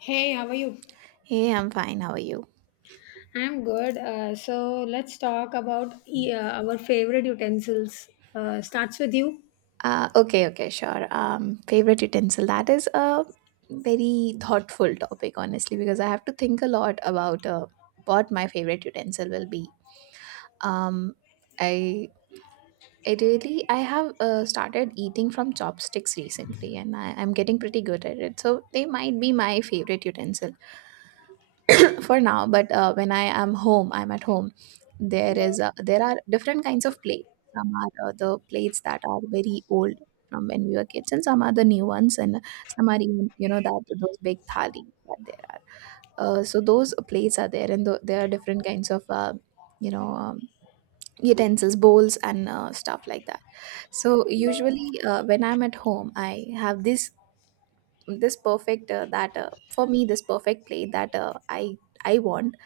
Hey, how are you? Hey, I'm fine. How are you? I'm good. So let's talk about our favorite utensils. Starts with you. Okay, okay, sure. Favorite utensil. That is a very thoughtful topic, honestly, because I have to think a lot about what my favorite utensil will be. Um, I I have started eating from chopsticks recently, and I'm getting pretty good at it. So they might be my favorite utensil for now, but when I'm at home, there is there are different kinds of plates. Some are the plates that are very old from when we were kids, and some are the new ones, and some are even, you know, that those big thali that there are. So those plates are there, and there are different kinds of you know um, utensils, bowls, and stuff like that. So usually, when I'm at home, I have this perfect, that for me, this perfect plate that I want.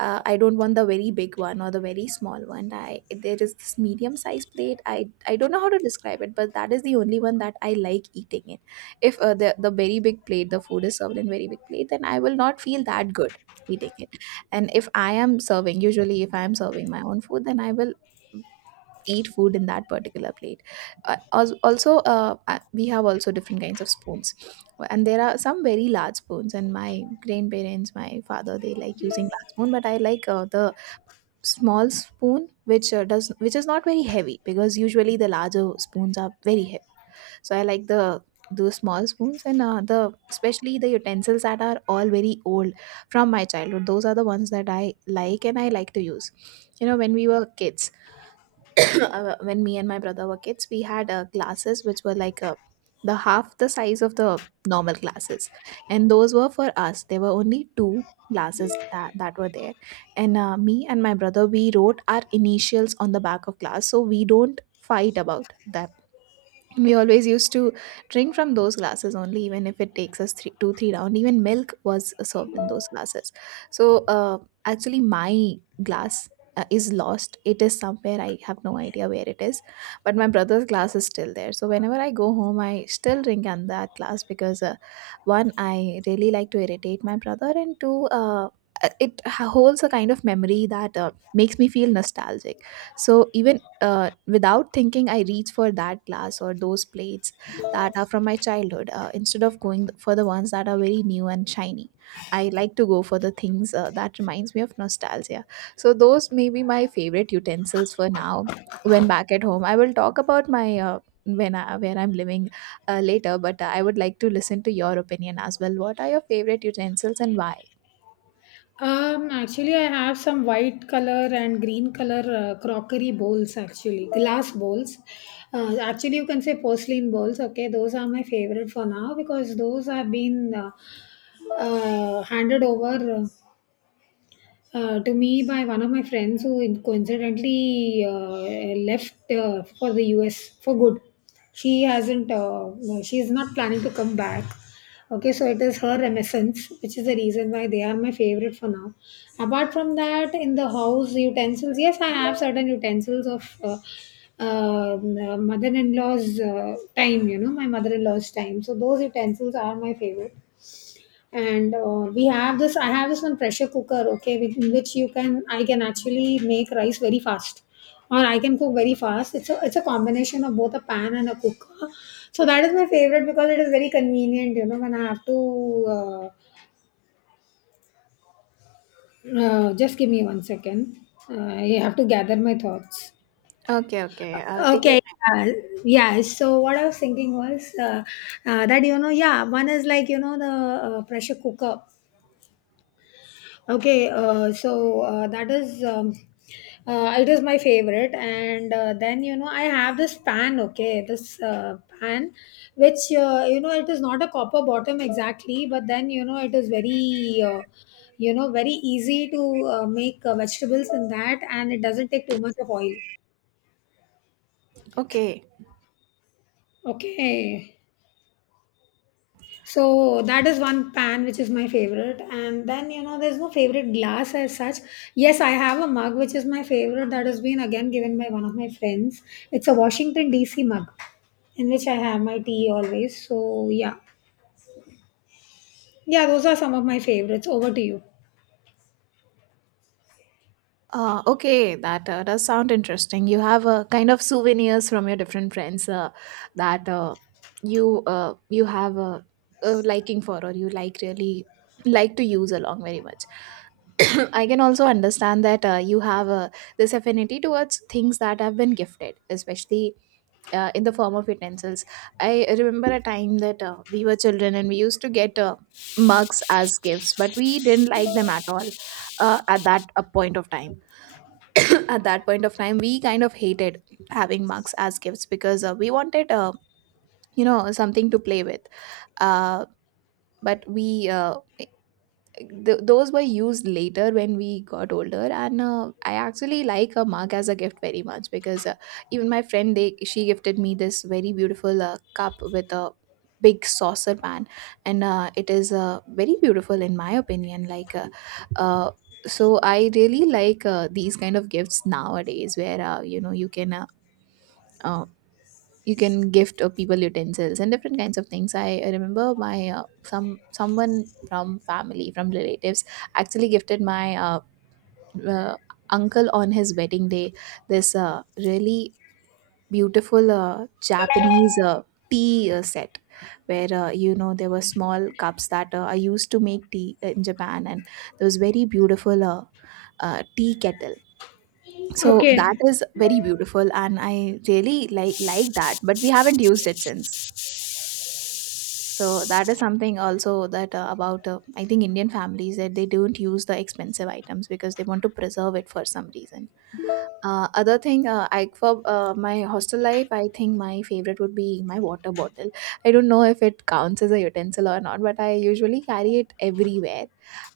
I don't want the very big one or the very small one. I, there is this medium sized plate, I don't know how to describe it, but that is the only one that I like eating it. If the very big plate, the food is served in very big plate, then I will not feel that good eating it. And if I am serving, usually if I am serving my own food, then I will eat food in that particular plate. Als- also We have also different kinds of spoons, and there are some very large spoons, and my grandparents, my father, they like using large spoon, but I like the small spoon, which is not very heavy, because usually the larger spoons are very heavy. So I like the small spoons, and the especially the utensils that are all very old from my childhood, those are the ones that I like and I like to use. You know, when we were kids, when me and my brother were kids, we had classes which were like the half the size of the normal classes, and those were for us. There were only two classes that were there, and me and my brother, we wrote our initials on the back of class, so we don't fight about them. We always used to drink from those glasses only, even if it takes us two, three round. Even milk was served in those glasses. So actually my glass is lost. It is somewhere, I have no idea where it is, but my brother's glass is still there. So whenever I go home, I still drink on that glass, because one, I really like to irritate my brother, and two, it holds a kind of memory that makes me feel nostalgic. So even without thinking, I reach for that glass or those plates that are from my childhood. Instead of going for the ones that are very new and shiny, I like to go for the things that reminds me of nostalgia. So those may be my favorite utensils for now. When back at home, I will talk about my, where I'm living later. But I would like to listen to your opinion as well. What are your favorite utensils and why? Actually, I have some white color and green color crockery bowls. Actually, glass bowls. Actually, you can say porcelain bowls. Okay, those are my favorite for now because those have been handed over. To me by one of my friends who coincidentally left for the US for good. She hasn't, no, she is not planning to come back. Okay, so it is her reminiscence, which is the reason why they are my favorite for now. Apart from that, in the house, utensils, yes, I have certain utensils of mother in law's time, you know, my mother in law's time. So those utensils are my favorite, and we have this I have this one pressure cooker, okay, in which you can I can actually make rice very fast, or I can cook very fast. It's a combination of both a pan and a cooker, so that is my favorite because it is very convenient, you know, when I have to uh, just give me 1 second. I have to gather my thoughts. Okay, okay. Uh, Take your okay time. yeah, yeah, so what I was thinking was that, you know, yeah, one is like, you know, the pressure cooker. Okay, so that is it is my favorite, and then, you know, I have this pan. Okay, this pan, which, you know, it is not a copper bottom exactly, but then, you know, it is very, you know, very easy to make vegetables in that, and it doesn't take too much of oil. Okay. Okay. So that is one pan which is my favorite. And then, you know, there's no favorite glass as such. Yes, I have a mug which is my favorite that has been again given by one of my friends. It's a Washington DC mug in which I have my tea always. So yeah. Yeah, those are some of my favorites. Over to you. Okay, that does sound interesting. You have a kind of souvenirs from your different friends that you you have a liking for, or you like really like to use along very much. I can also understand that you have this affinity towards things that have been gifted, especially in the form of utensils. I remember a time that we were children and we used to get mugs as gifts, but we didn't like them at all at that point of time. At that point of time, we kind of hated having mugs as gifts, because we wanted, you know, something to play with. uh, but we uh, those were used later when we got older, and I actually like a mug as a gift very much, because even my friend, they she gifted me this very beautiful cup with a big saucer pan, and it is very beautiful in my opinion, like. Uh, so I really like these kind of gifts nowadays, where you know, uh, you can gift people utensils and different kinds of things. I remember my, some someone from family, from relatives, actually gifted my uh, uncle on his wedding day this really beautiful Japanese tea set, where you know, there were small cups that I used to make tea in Japan, and there was very beautiful tea kettle. So that Okay. is very beautiful, and I really like that, but we haven't used it since. So that is something also that about I think Indian families, that they don't use the expensive items because they want to preserve it for some reason. Other thing, I, for my hostel life, I think my favorite would be my water bottle. I don't know if it counts as a utensil or not, but I usually carry it everywhere.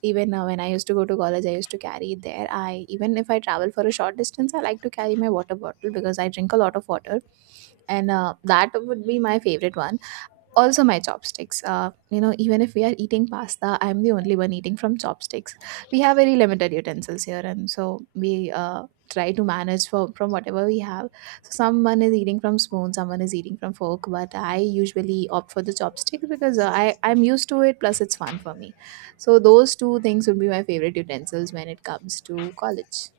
Even when I used to go to college, I used to carry it there. I, even if I travel for a short distance, I like to carry my water bottle because I drink a lot of water, and that would be my favorite one. Also, my chopsticks, you know, even if we are eating pasta, I'm the only one eating from chopsticks. We have very limited utensils here, and so we try to manage from whatever we have. So someone is eating from spoon, someone is eating from fork, but I usually opt for the chopsticks, because I'm used to it, plus it's fun for me. So those two things would be my favorite utensils when it comes to college.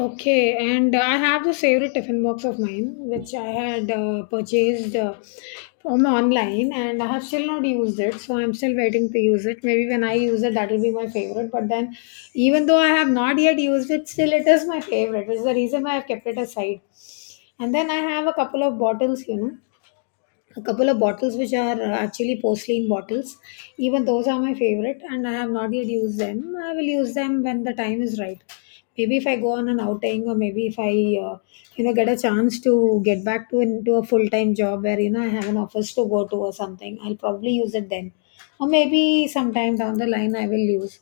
Okay, and I have this favorite tiffin box of mine, which I had purchased from online, and I have still not used it. So I'm still waiting to use it. Maybe when I use it, that will be my favorite. But then, even though I have not yet used it, still it is my favorite, which is the reason why I've kept it aside. And then I have a couple of bottles, you know, a couple of bottles which are actually porcelain bottles. Even those are my favorite, and I have not yet used them. I will use them when the time is right. Maybe if I go on an outing, or maybe if I, you know, get a chance to get back to into a full time job where, you know, I have an office to go to or something, I'll probably use it then, or maybe sometime down the line I will use.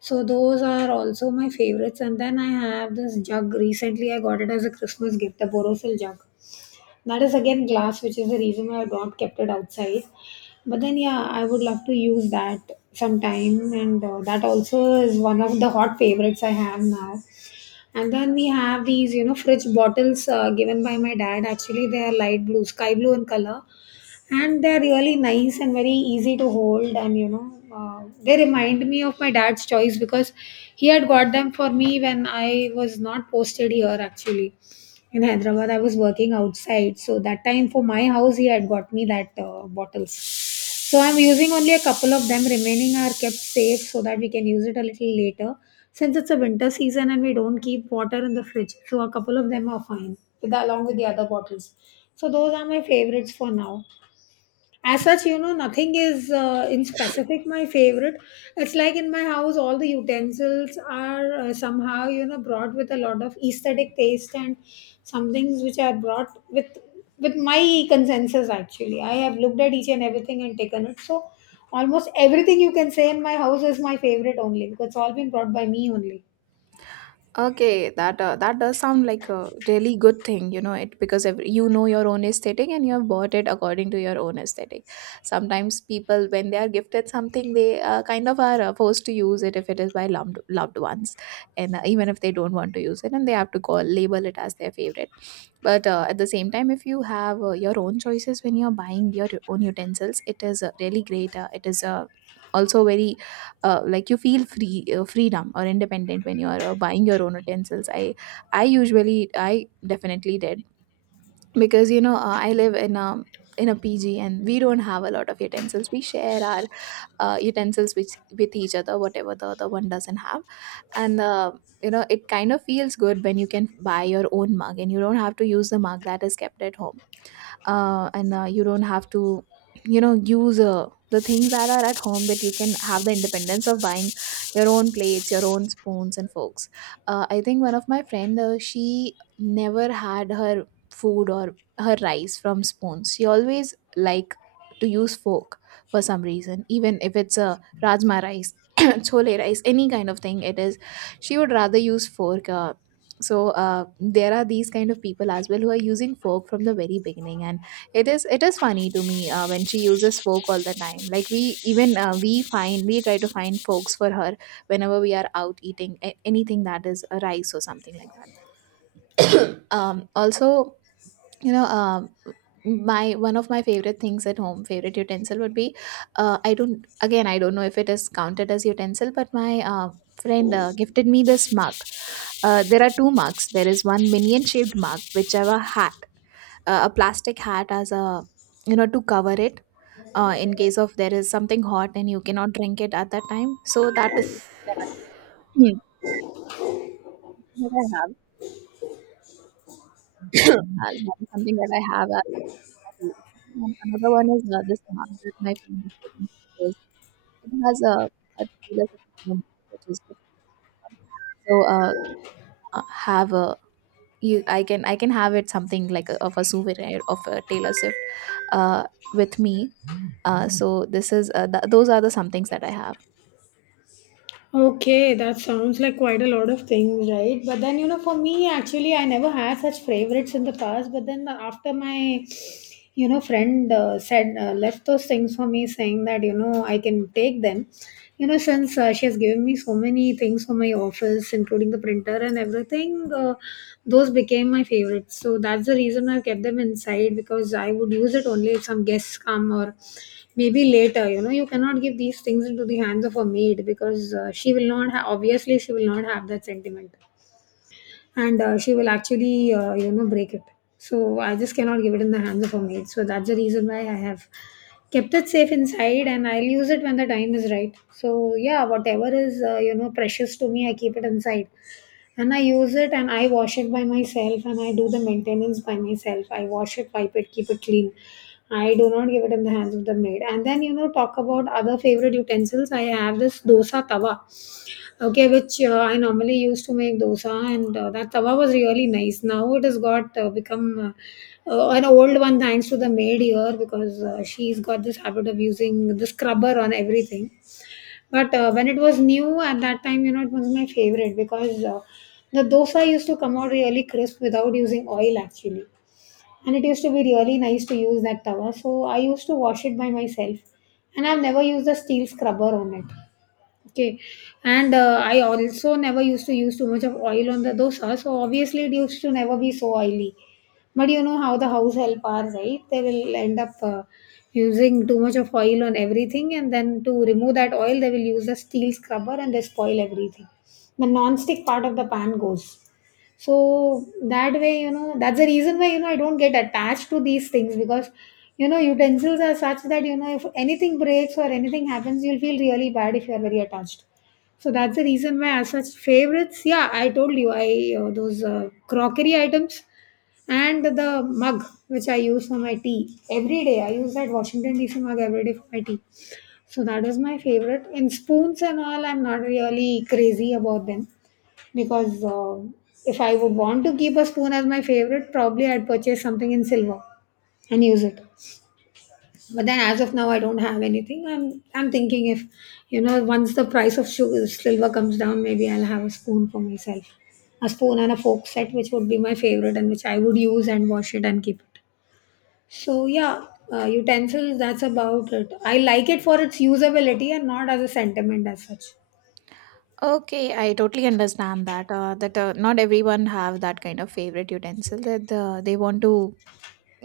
So those are also my favorites, and then I have this jug. Recently, I got it as a Christmas gift, the Borosil jug that is again glass, which is the reason why I have not kept it outside. But then, yeah, I would love to use that sometime, and that also is one of the hot favorites I have now. And then we have these, you know, fridge bottles given by my dad. Actually, they are light blue, sky blue in color, and they're really nice and very easy to hold, and you know, they remind me of my dad's choice because he had got them for me when I was not posted here actually. In Hyderabad, I was working outside, so that time for my house, he had got me that bottles. So I'm using only a couple of them. Remaining are kept safe so that we can use it a little later, since it's a winter season and we don't keep water in the fridge. So a couple of them are fine, with, along with the other bottles. So those are my favorites for now. As such, you know, nothing is in specific my favorite. It's like in my house all the utensils are somehow, you know, brought with a lot of aesthetic taste and some things which are brought with my consensus. Actually, I have looked at each and everything and taken it, so almost everything, you can say, in my house is my favorite only because it's all been brought by me only. Okay, that that does sound like a really good thing, you know, it because every, you know, your own aesthetic, and you have bought it according to your own aesthetic. Sometimes people, when they are gifted something, they kind of are forced to use it if it is by loved ones, and even if they don't want to use it, and they have to call label it as their favorite. But at the same time, if you have your own choices when you're buying your own utensils, it is really great. It is Also very, like, you feel free, freedom or independent when you are buying your own utensils. I definitely did, because you know, I live in a, in a PG, and we don't have a lot of utensils. We share our utensils with each other, whatever the other one doesn't have. And you know, it kind of feels good when you can buy your own mug and you don't have to use the mug that is kept at home, and you don't have to, you know, use the things that are at home, but you can have the independence of buying your own plates, your own spoons and forks. I think one of my friend, she never had her food or her rice from spoons. She always like to use fork for some reason. Even if it's a rajma rice, chole rice, any kind of thing it is, she would rather use fork. There are these kind of people as well, who are using fork from the very beginning, and it is funny to me, when she uses folk all the time. Like, we try to find folks for her whenever we are out eating anything that is a rice or something like that. Also, you know, my, one of my favorite things at home, favorite utensil would be, I don't, again, I don't know if it is counted as utensil, but my friend gifted me this mug. There are two mugs. There is one minion shaped mug which have a hat, a plastic hat as a, you know, to cover it in case of there is something hot and you cannot drink it at that time. So that is that I, Hmm. That I have as, that is something that I have as a hobby. And another one is this mug that my friend is taking photos. It has a there's a camera which is different. so uh, have a you I can have it something like of a souvenir of a Taylor Swift uh, with me. So this is those are the some things that I have. Okay, that sounds like quite a lot of things, right? But then, you know, for me, actually, I never had such favorites in the past. But then, after my, you know, friend left those things for me, saying that, you know, I can take them, you know, since she has given me so many things for my office including the printer and everything, those became my favorites, so that's the reason I kept them inside because I would use it only if some guests come, or maybe later, you know, you cannot give these things into the hands of a maid because she will not ha- obviously she will not have that sentiment, and she will actually, you know, break it. So I just cannot give it in the hands of a maid. So that's the reason why I have kept it safe inside, and I'll use it when the time is right. So yeah, whatever is, you know, precious to me I keep it inside, and I use it, and I wash it by myself, and I do the maintenance by myself. I wash it, wipe it, keep it clean. I do not give it in the hands of the maid. And then, you know, talk about other favorite utensils, I have this dosa tawa. Okay, which I normally used to make dosa, and that tawa was really nice. Now it has got become an old one, thanks to the maid here, because she's got this habit of using the scrubber on everything. But when it was new at that time, you know, it was my favorite because the dosa used to come out really crisp without using oil actually, and it used to be really nice to use that tawa. So I used to wash it by myself, and I've never used a steel scrubber on it. Okay, and I also never used to use too much of oil on the dosa, so obviously it used to never be so oily. But you know how the house help are, right? They will end up using too much of oil on everything, and then to remove that oil, they will use a steel scrubber and they spoil everything. The non-stick part of the pan goes. So that way, you know, that's the reason why, you know, I don't get attached to these things because, you know, utensils are such that, you know, if anything breaks or anything happens, you'll feel really bad if you're very attached. So that's the reason why, as such favorites, yeah, I told you, I those crockery items and the mug which I use for my tea every day. I use that Washington DC mug every day for my tea. So that is my favorite. In spoons and all, I'm not really crazy about them because, if I would want to keep a spoon as my favorite, probably I'd purchase something in silver and use it. But then, as of now, I don't have anything. I'm thinking, if, you know, once the price of sugar, silver comes down, maybe I'll have a spoon for myself, a spoon and a fork set, which would be my favorite and which I would use and wash it and keep it. So yeah, utensils. That's about it. I like it for its usability and not as a sentiment as such. Okay, I totally understand that. Not everyone have that kind of favorite utensil that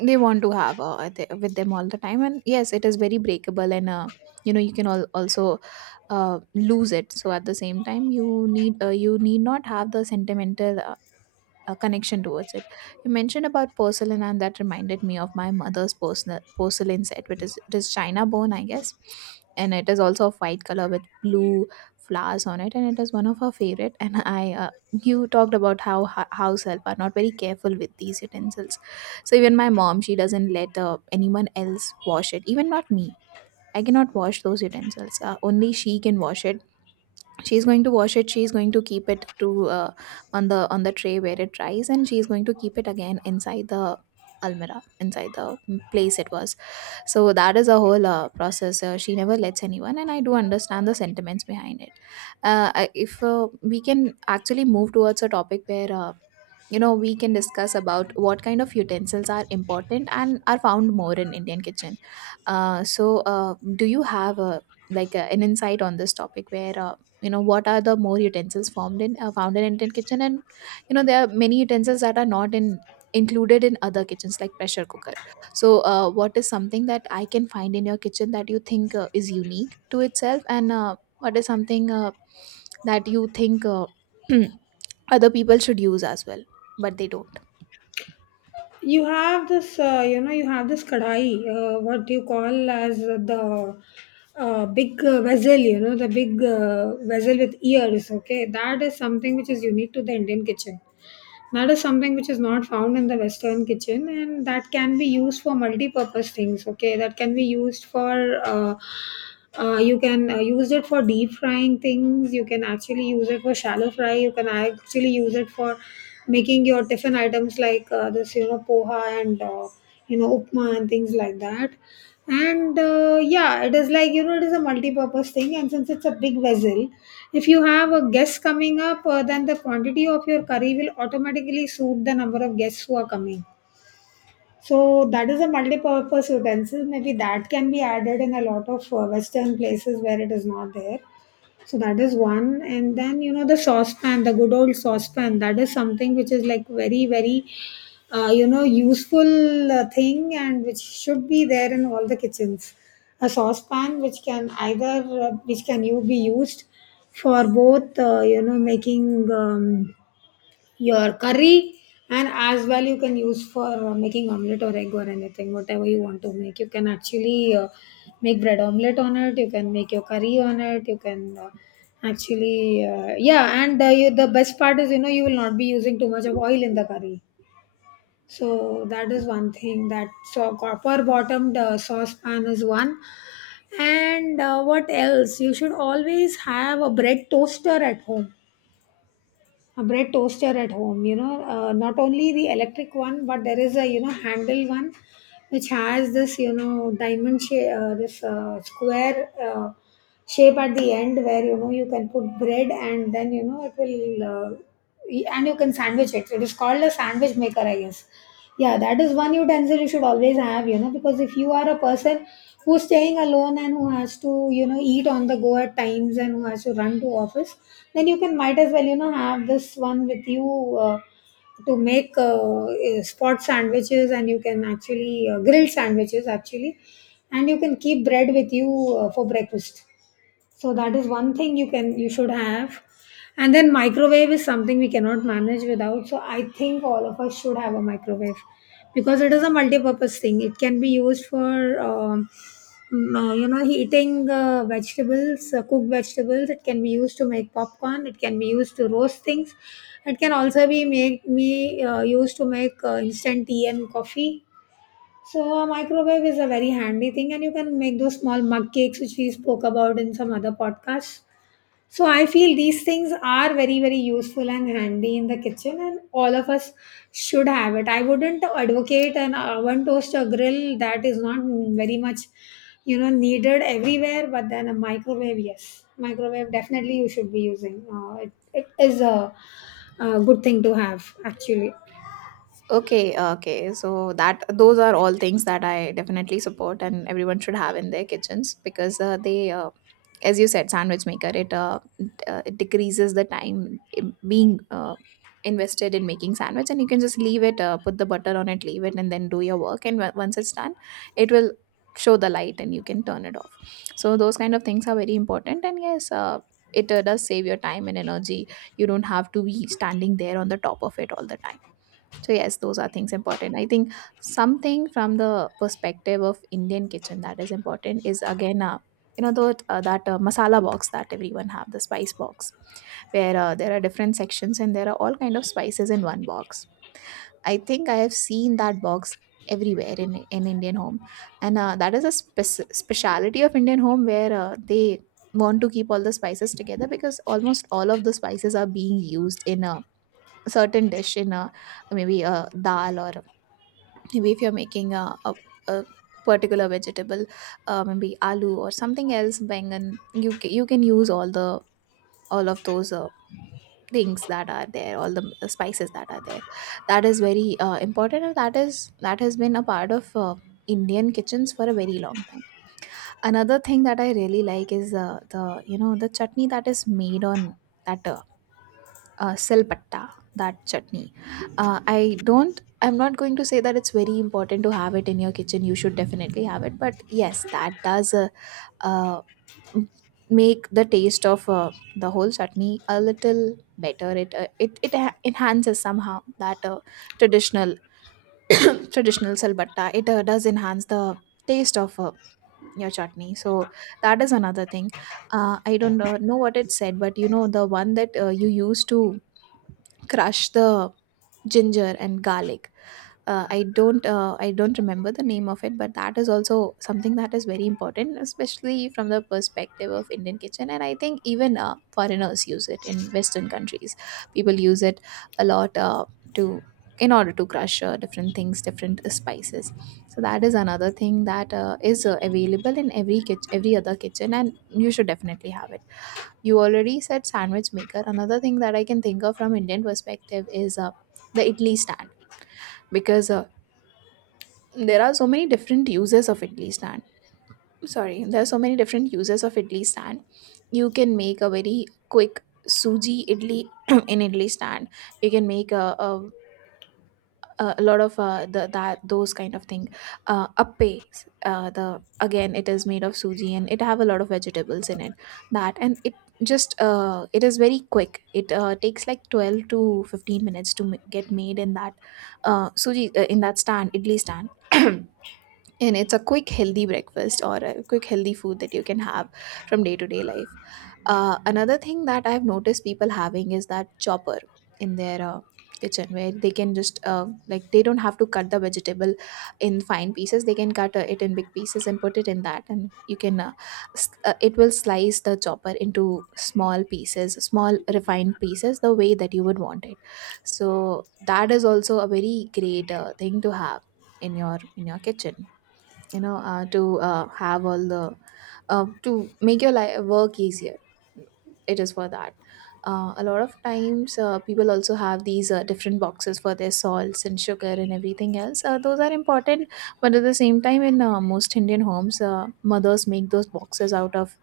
they want to have with them all the time. And yes, it is very breakable, and you can all also lose it. So at the same time, you need not have the sentimental a connection towards it. You mentioned about porcelain, and that reminded me of my mother's porcelain set, which is it is China bone, I guess, and it is also of white color with blue flowers on it, and it is one of her favorite. And you talked about how house help are not very careful with these utensils, so even my mom, she doesn't let anyone else wash it, even not me. I cannot wash those utensils. Only she can wash it. She's going to wash it. She's going to keep it to uh, on the tray where it dries, and she's going to keep it again inside the almirah, inside the place it was. So that is a whole process. She never lets anyone, and I do understand the sentiments behind it. If we can actually move towards a topic where you know we can discuss about what kind of utensils are important and are found more in Indian kitchen. uh, so do you have a like an insight on this topic where you know what are the more utensils formed in found in Indian kitchen? And you know there are many utensils that are not in included in other kitchens like pressure cooker. So what is something that I can find in your kitchen that you think is unique to itself? And what is something that you think other people should use as well, but they don't? You have this, you know, you have this kadai, what you call as the big vessel, you know, the big vessel with ears, okay, that is something which is unique to the Indian kitchen. That is something which is not found in the Western kitchen, and that can be used for multi-purpose things. Okay, that can be used for you can use it for deep frying things. You can actually use it for shallow fry. You can actually use it for making your tiffin items like, this, you know, poha and. You know upma and things like that. And Yeah, it is, like, it is a multi-purpose thing, and since it's a big vessel, if you have a guest coming up, then the quantity of your curry will automatically suit the number of guests who are coming. So that is a multi-purpose utensil maybe that can be added in a lot of western places where it is not there. So that is one, and then, you know, the saucepan, the good old saucepan, that is something which is like very, very you know useful thing and which should be there in all the kitchens. A saucepan which can either which can you be used for both, you know, making your curry, and as well you can use for making omelette or egg or anything whatever you want to make. You can actually make bread omelette on it, you can make your curry on it, you can actually, yeah. The best part is, you know, you will not be using too much of oil in the curry. So that is one thing. That so copper bottomed saucepan is one. And what else? You should always have a bread toaster at home. A bread toaster at home, you know, not only the electric one, but there is a, you know, handle one which has this, you know, diamond shape, this square shape at the end, where, you know, you can put bread and then, you know, it will and you can sandwich it. It is called a sandwich maker, I guess. Yeah, that is one utensil you should always have, you know, because if you are a person who's staying alone and who has to, you know, eat on the go at times and who has to run to office, then you can might as well, you know, have this one with you to make spot sandwiches, and you can actually grill sandwiches actually, and you can keep bread with you for breakfast. So that is one thing you can you should have. And then microwave is something we cannot manage without, so I think all of us should have a microwave, because it is a multi-purpose thing. It can be used for you know, heating vegetables, cooked vegetables. It can be used to make popcorn, it can be used to roast things, it can also be make me used to make instant tea and coffee. So a microwave is a very handy thing, and you can make those small mug cakes which we spoke about in some other podcasts. So I feel these things are very, very useful and handy in the kitchen, and all of us should have it. I wouldn't advocate an oven toaster grill. That is not very much, you know, needed everywhere. But then a microwave, yes, microwave definitely you should be using. It is a good thing to have actually. Okay, okay. So that those are all things that I definitely support and everyone should have in their kitchens because they as you said, sandwich maker, it decreases the time being invested in making sandwich, and you can just leave it, put the butter on it, leave it, and then do your work, and once it's done, it will show the light and you can turn it off. So those kind of things are very important. And yes, it does save your time and energy. You don't have to be standing there on the top of it all the time. So yes, those are things important. I think something from the perspective of Indian kitchen that is important is again, you know that that masala box that everyone have, the spice box, where there are different sections and there are all kind of spices in one box. I think I have seen that box everywhere, in Indian home, and that is a speciality of Indian home where they want to keep all the spices together, because almost all of the spices are being used in a certain dish, in a maybe a dal, or maybe if you're making a particular vegetable, maybe aloo or something else, bangan, you you can use all the all of those things that are there, all the spices that are there. That is very important, and that is that has been a part of Indian kitchens for a very long time. Another thing that I really like is the you know the chutney that is made on that silpatta, that chutney. I don't, I'm not going to say that it's very important to have it in your kitchen, you should definitely have it, but yes, that does uh, m- make the taste of the whole chutney a little better. It it enhances somehow. That traditional traditional silbatta, it does enhance the taste of your chutney. So that is another thing. I don't know what it said, but you know the one that you used to crush the ginger and garlic. I don't remember the name of it, but that is also something that is very important, especially from the perspective of Indian kitchen. And I think even foreigners use it in Western countries. People use it a lot to in order to crush different things, different spices. So that is another thing that is available in every kitchen, every other kitchen, and you should definitely have it. You already said sandwich maker. Another thing that I can think of from Indian perspective is the idli stand, because there are so many different uses of idli stand. Sorry, there are so many different uses of idli stand. You can make a very quick suji idli in idli stand. You can make a lot of the that those kind of thing, appe, the again it is made of suji and it have a lot of vegetables in it. That and it just it is very quick. It takes like 12 to 15 minutes to get made in that suji in that stand, idli stand. And it's a quick healthy breakfast or a quick healthy food that you can have from day to day life. Another thing that I've noticed people having is that chopper in their kitchen, where they can just like they don't have to cut the vegetable in fine pieces, they can cut it in big pieces and put it in that, and you can it will slice the chopper into small pieces, small refined pieces, the way that you would want it. So that is also a very great thing to have in your kitchen, you know, to have all the to make your life work easier. It is for that. A lot of times, people also have these different boxes for their salts and sugar and everything else. Those are important, but at the same time, in most Indian homes, mothers make those boxes out of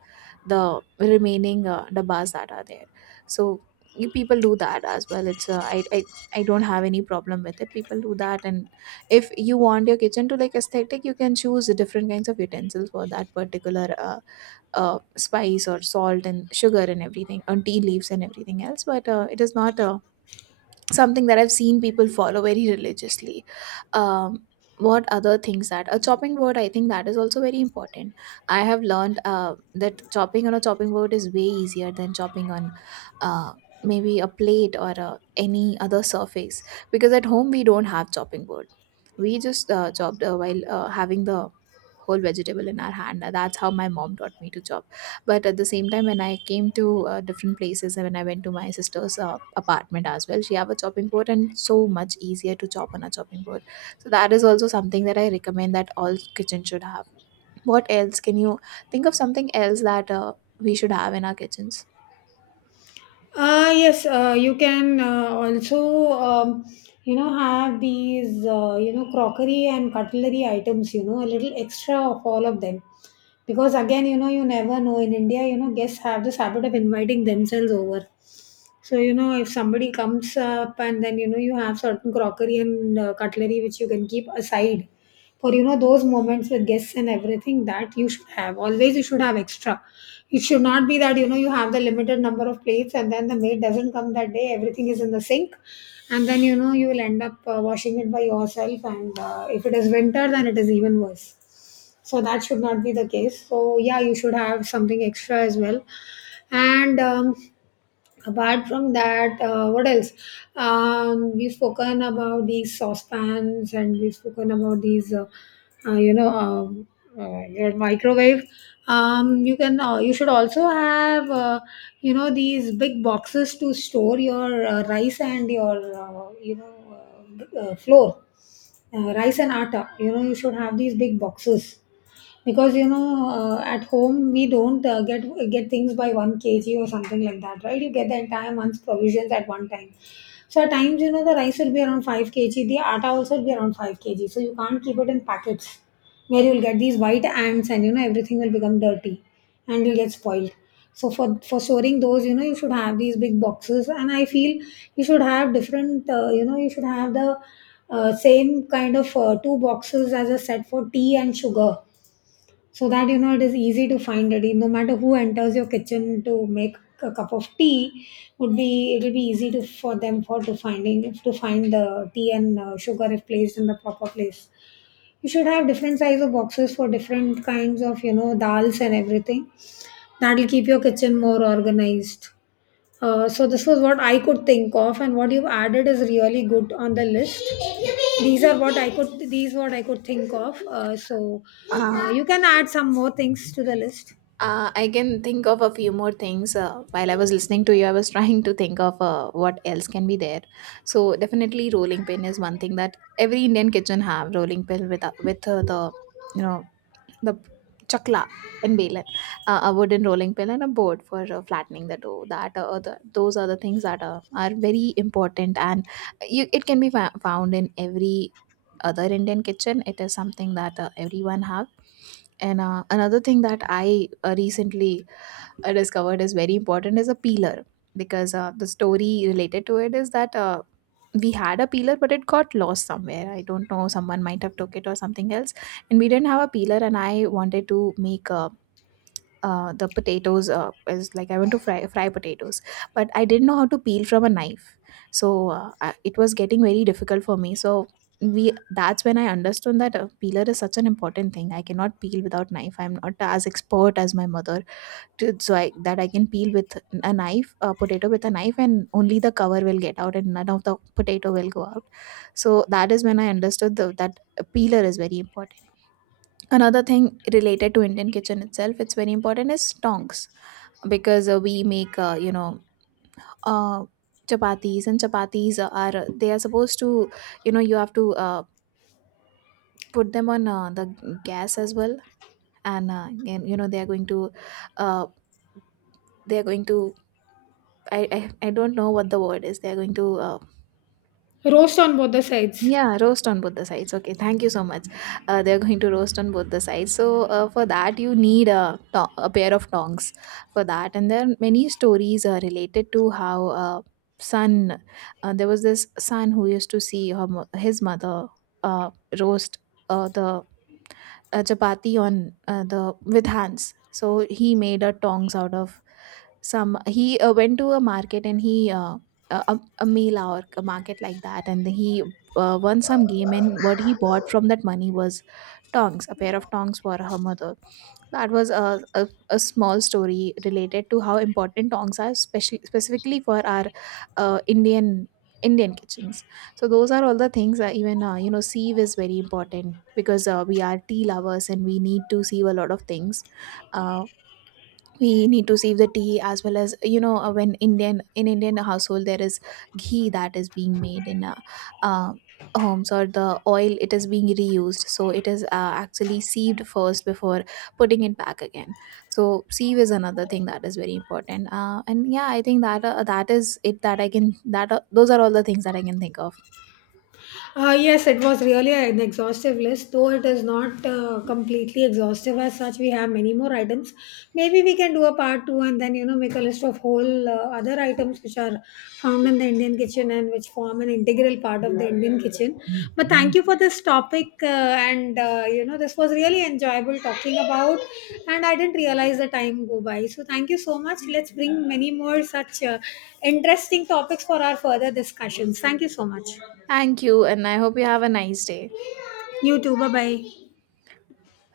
the remaining dabbas that are there. So you people do that as well. It's I don't have any problem with it, people do that. And if you want your kitchen to like aesthetic, you can choose different kinds of utensils for that particular spice or salt and sugar and everything and tea leaves and everything else, but it is not a something that I've seen people follow very religiously. Um, what other things that a chopping board? I think that is also very important. I have learned that chopping on a chopping board is way easier than chopping on uh, maybe a plate or any other surface, because at home we don't have chopping board. We just chopped while having the whole vegetable in our hand. That's how my mom taught me to chop. But at the same time, when I came to different places, and when I went to my sister's apartment as well, she have a chopping board, and so much easier to chop on a chopping board. So that is also something that I recommend that all kitchen should have. What else can you think of, something else that we should have in our kitchens? Yes, you can also, you know, have these, you know, crockery and cutlery items, you know, a little extra of all of them. Because again, you know, you never know. In India, you know, guests have this habit of inviting themselves over. So, you know, if somebody comes up and then, you know, you have certain crockery and cutlery which you can keep aside for, you know, those moments with guests and everything, that you should have always. You should have extra. It should not be that, you know, you have the limited number of plates and then the maid doesn't come that day, everything is in the sink, and then, you know, you will end up washing it by yourself, and if it is winter then it is even worse. So that should not be the case. So yeah, you should have something extra as well. And apart from that, what else? We've spoken about these saucepans, and we've spoken about these uh, you know um, your microwave. You can you should also have you know, these big boxes to store your rice and your, flour, rice and atta. You know, you should have these big boxes, because, you know, at home we don't get things by 1 kg or something like that, right? You get the entire month's provisions at one time. So at times, you know, the rice will be around 5 kg, the atta also will be around 5 kg, so you can't keep it in packets where you'll get these white ants and, you know, everything will become dirty and you'll get spoiled. So for storing those, you know, you should have these big boxes. And I feel you should have different, you know, you should have the same kind of two boxes as a set for tea and sugar, so that, you know, it is easy to find it no matter who enters your kitchen to make a cup of tea. Would be it'll be easy to for them for to finding to find the tea and sugar if placed in the proper place. You should have different size of boxes for different kinds of, you know, dals and everything. That'll keep your kitchen more organized. So this was what I could think of, and what you've added is really good on the list. These are what I could. These what I could think of. So uh, you can add some more things to the list. I can think of a few more things. While I was listening to you, I was trying to think of what else can be there. So definitely, rolling pin is one thing that every Indian kitchen have, rolling pin with the you know the chakla and Balan, a wooden rolling pin and a board for flattening the dough. Those are the things that are very important, and you, it can be found in every other Indian kitchen. It is something that everyone have. And another thing that I recently discovered is very important is a peeler, because the story related to it is that we had a peeler, but it got lost somewhere. I don't know, someone might have took it or something else, and we didn't have a peeler, and I wanted to make the potatoes. Is Like I want to fry potatoes, but I didn't know how to peel from a knife. So it was getting very difficult for me. So we that's when I understood that a peeler is such an important thing. I cannot peel without knife, I'm not as expert as my mother. It so I, that I can peel with a knife, a potato with a knife, and only the cover will get out, and none of the potato will go out. So that is when I understood that a peeler is very important. Another thing related to Indian kitchen itself, it's very important is tongs, because we make Uh, chapatis, and chapatis are they are supposed to you know you have to put them on the gas as well. And, you know they are going to uh, they are going to I, I I don't know what the word is. They're going to Roast on both the sides. yeah, roast on both the sides. Okay, thank you so much. They're going to roast on both the sides. So for that you need a a pair of tongs for that. And there are many stories related to how uh, son, there was this son who used to see his mother uh, roast the a chapati on the with hands. So he made a tongs out of some. He went to a market, and he a meal or a market like that, and he won some game. And what he bought from that money was tongs, a pair of tongs for her mother. That was a small story related to how important tongs are, especially specifically for our uh, Indian Indian kitchens. So those are all the things. That even you know sieve is very important, because we are tea lovers and we need to sieve a lot of things. Uh, we need to save the tea as well. As you know, when indian in Indian household there is ghee that is being made in uh, homes, or the oil, it is being reused, so it is actually sieved first before putting it back again. So sieve is another thing that is very important. And yeah, I think that that is it that I can that those are all the things that I can think of. Yes, it was really an exhaustive list, though it is not completely exhaustive as such. We have many more items. Maybe we can do a part two and then, you know, make a list of whole other items which are found in the Indian kitchen and which form an integral part of the Indian kitchen. But thank you for this topic. And you know, this was really enjoyable talking about. And I didn't realize the time go by. So thank you so much. Let's bring many more such interesting topics for our further discussions. Thank you so much. Thank you, and I hope you have a nice day. YouTube. Bye bye.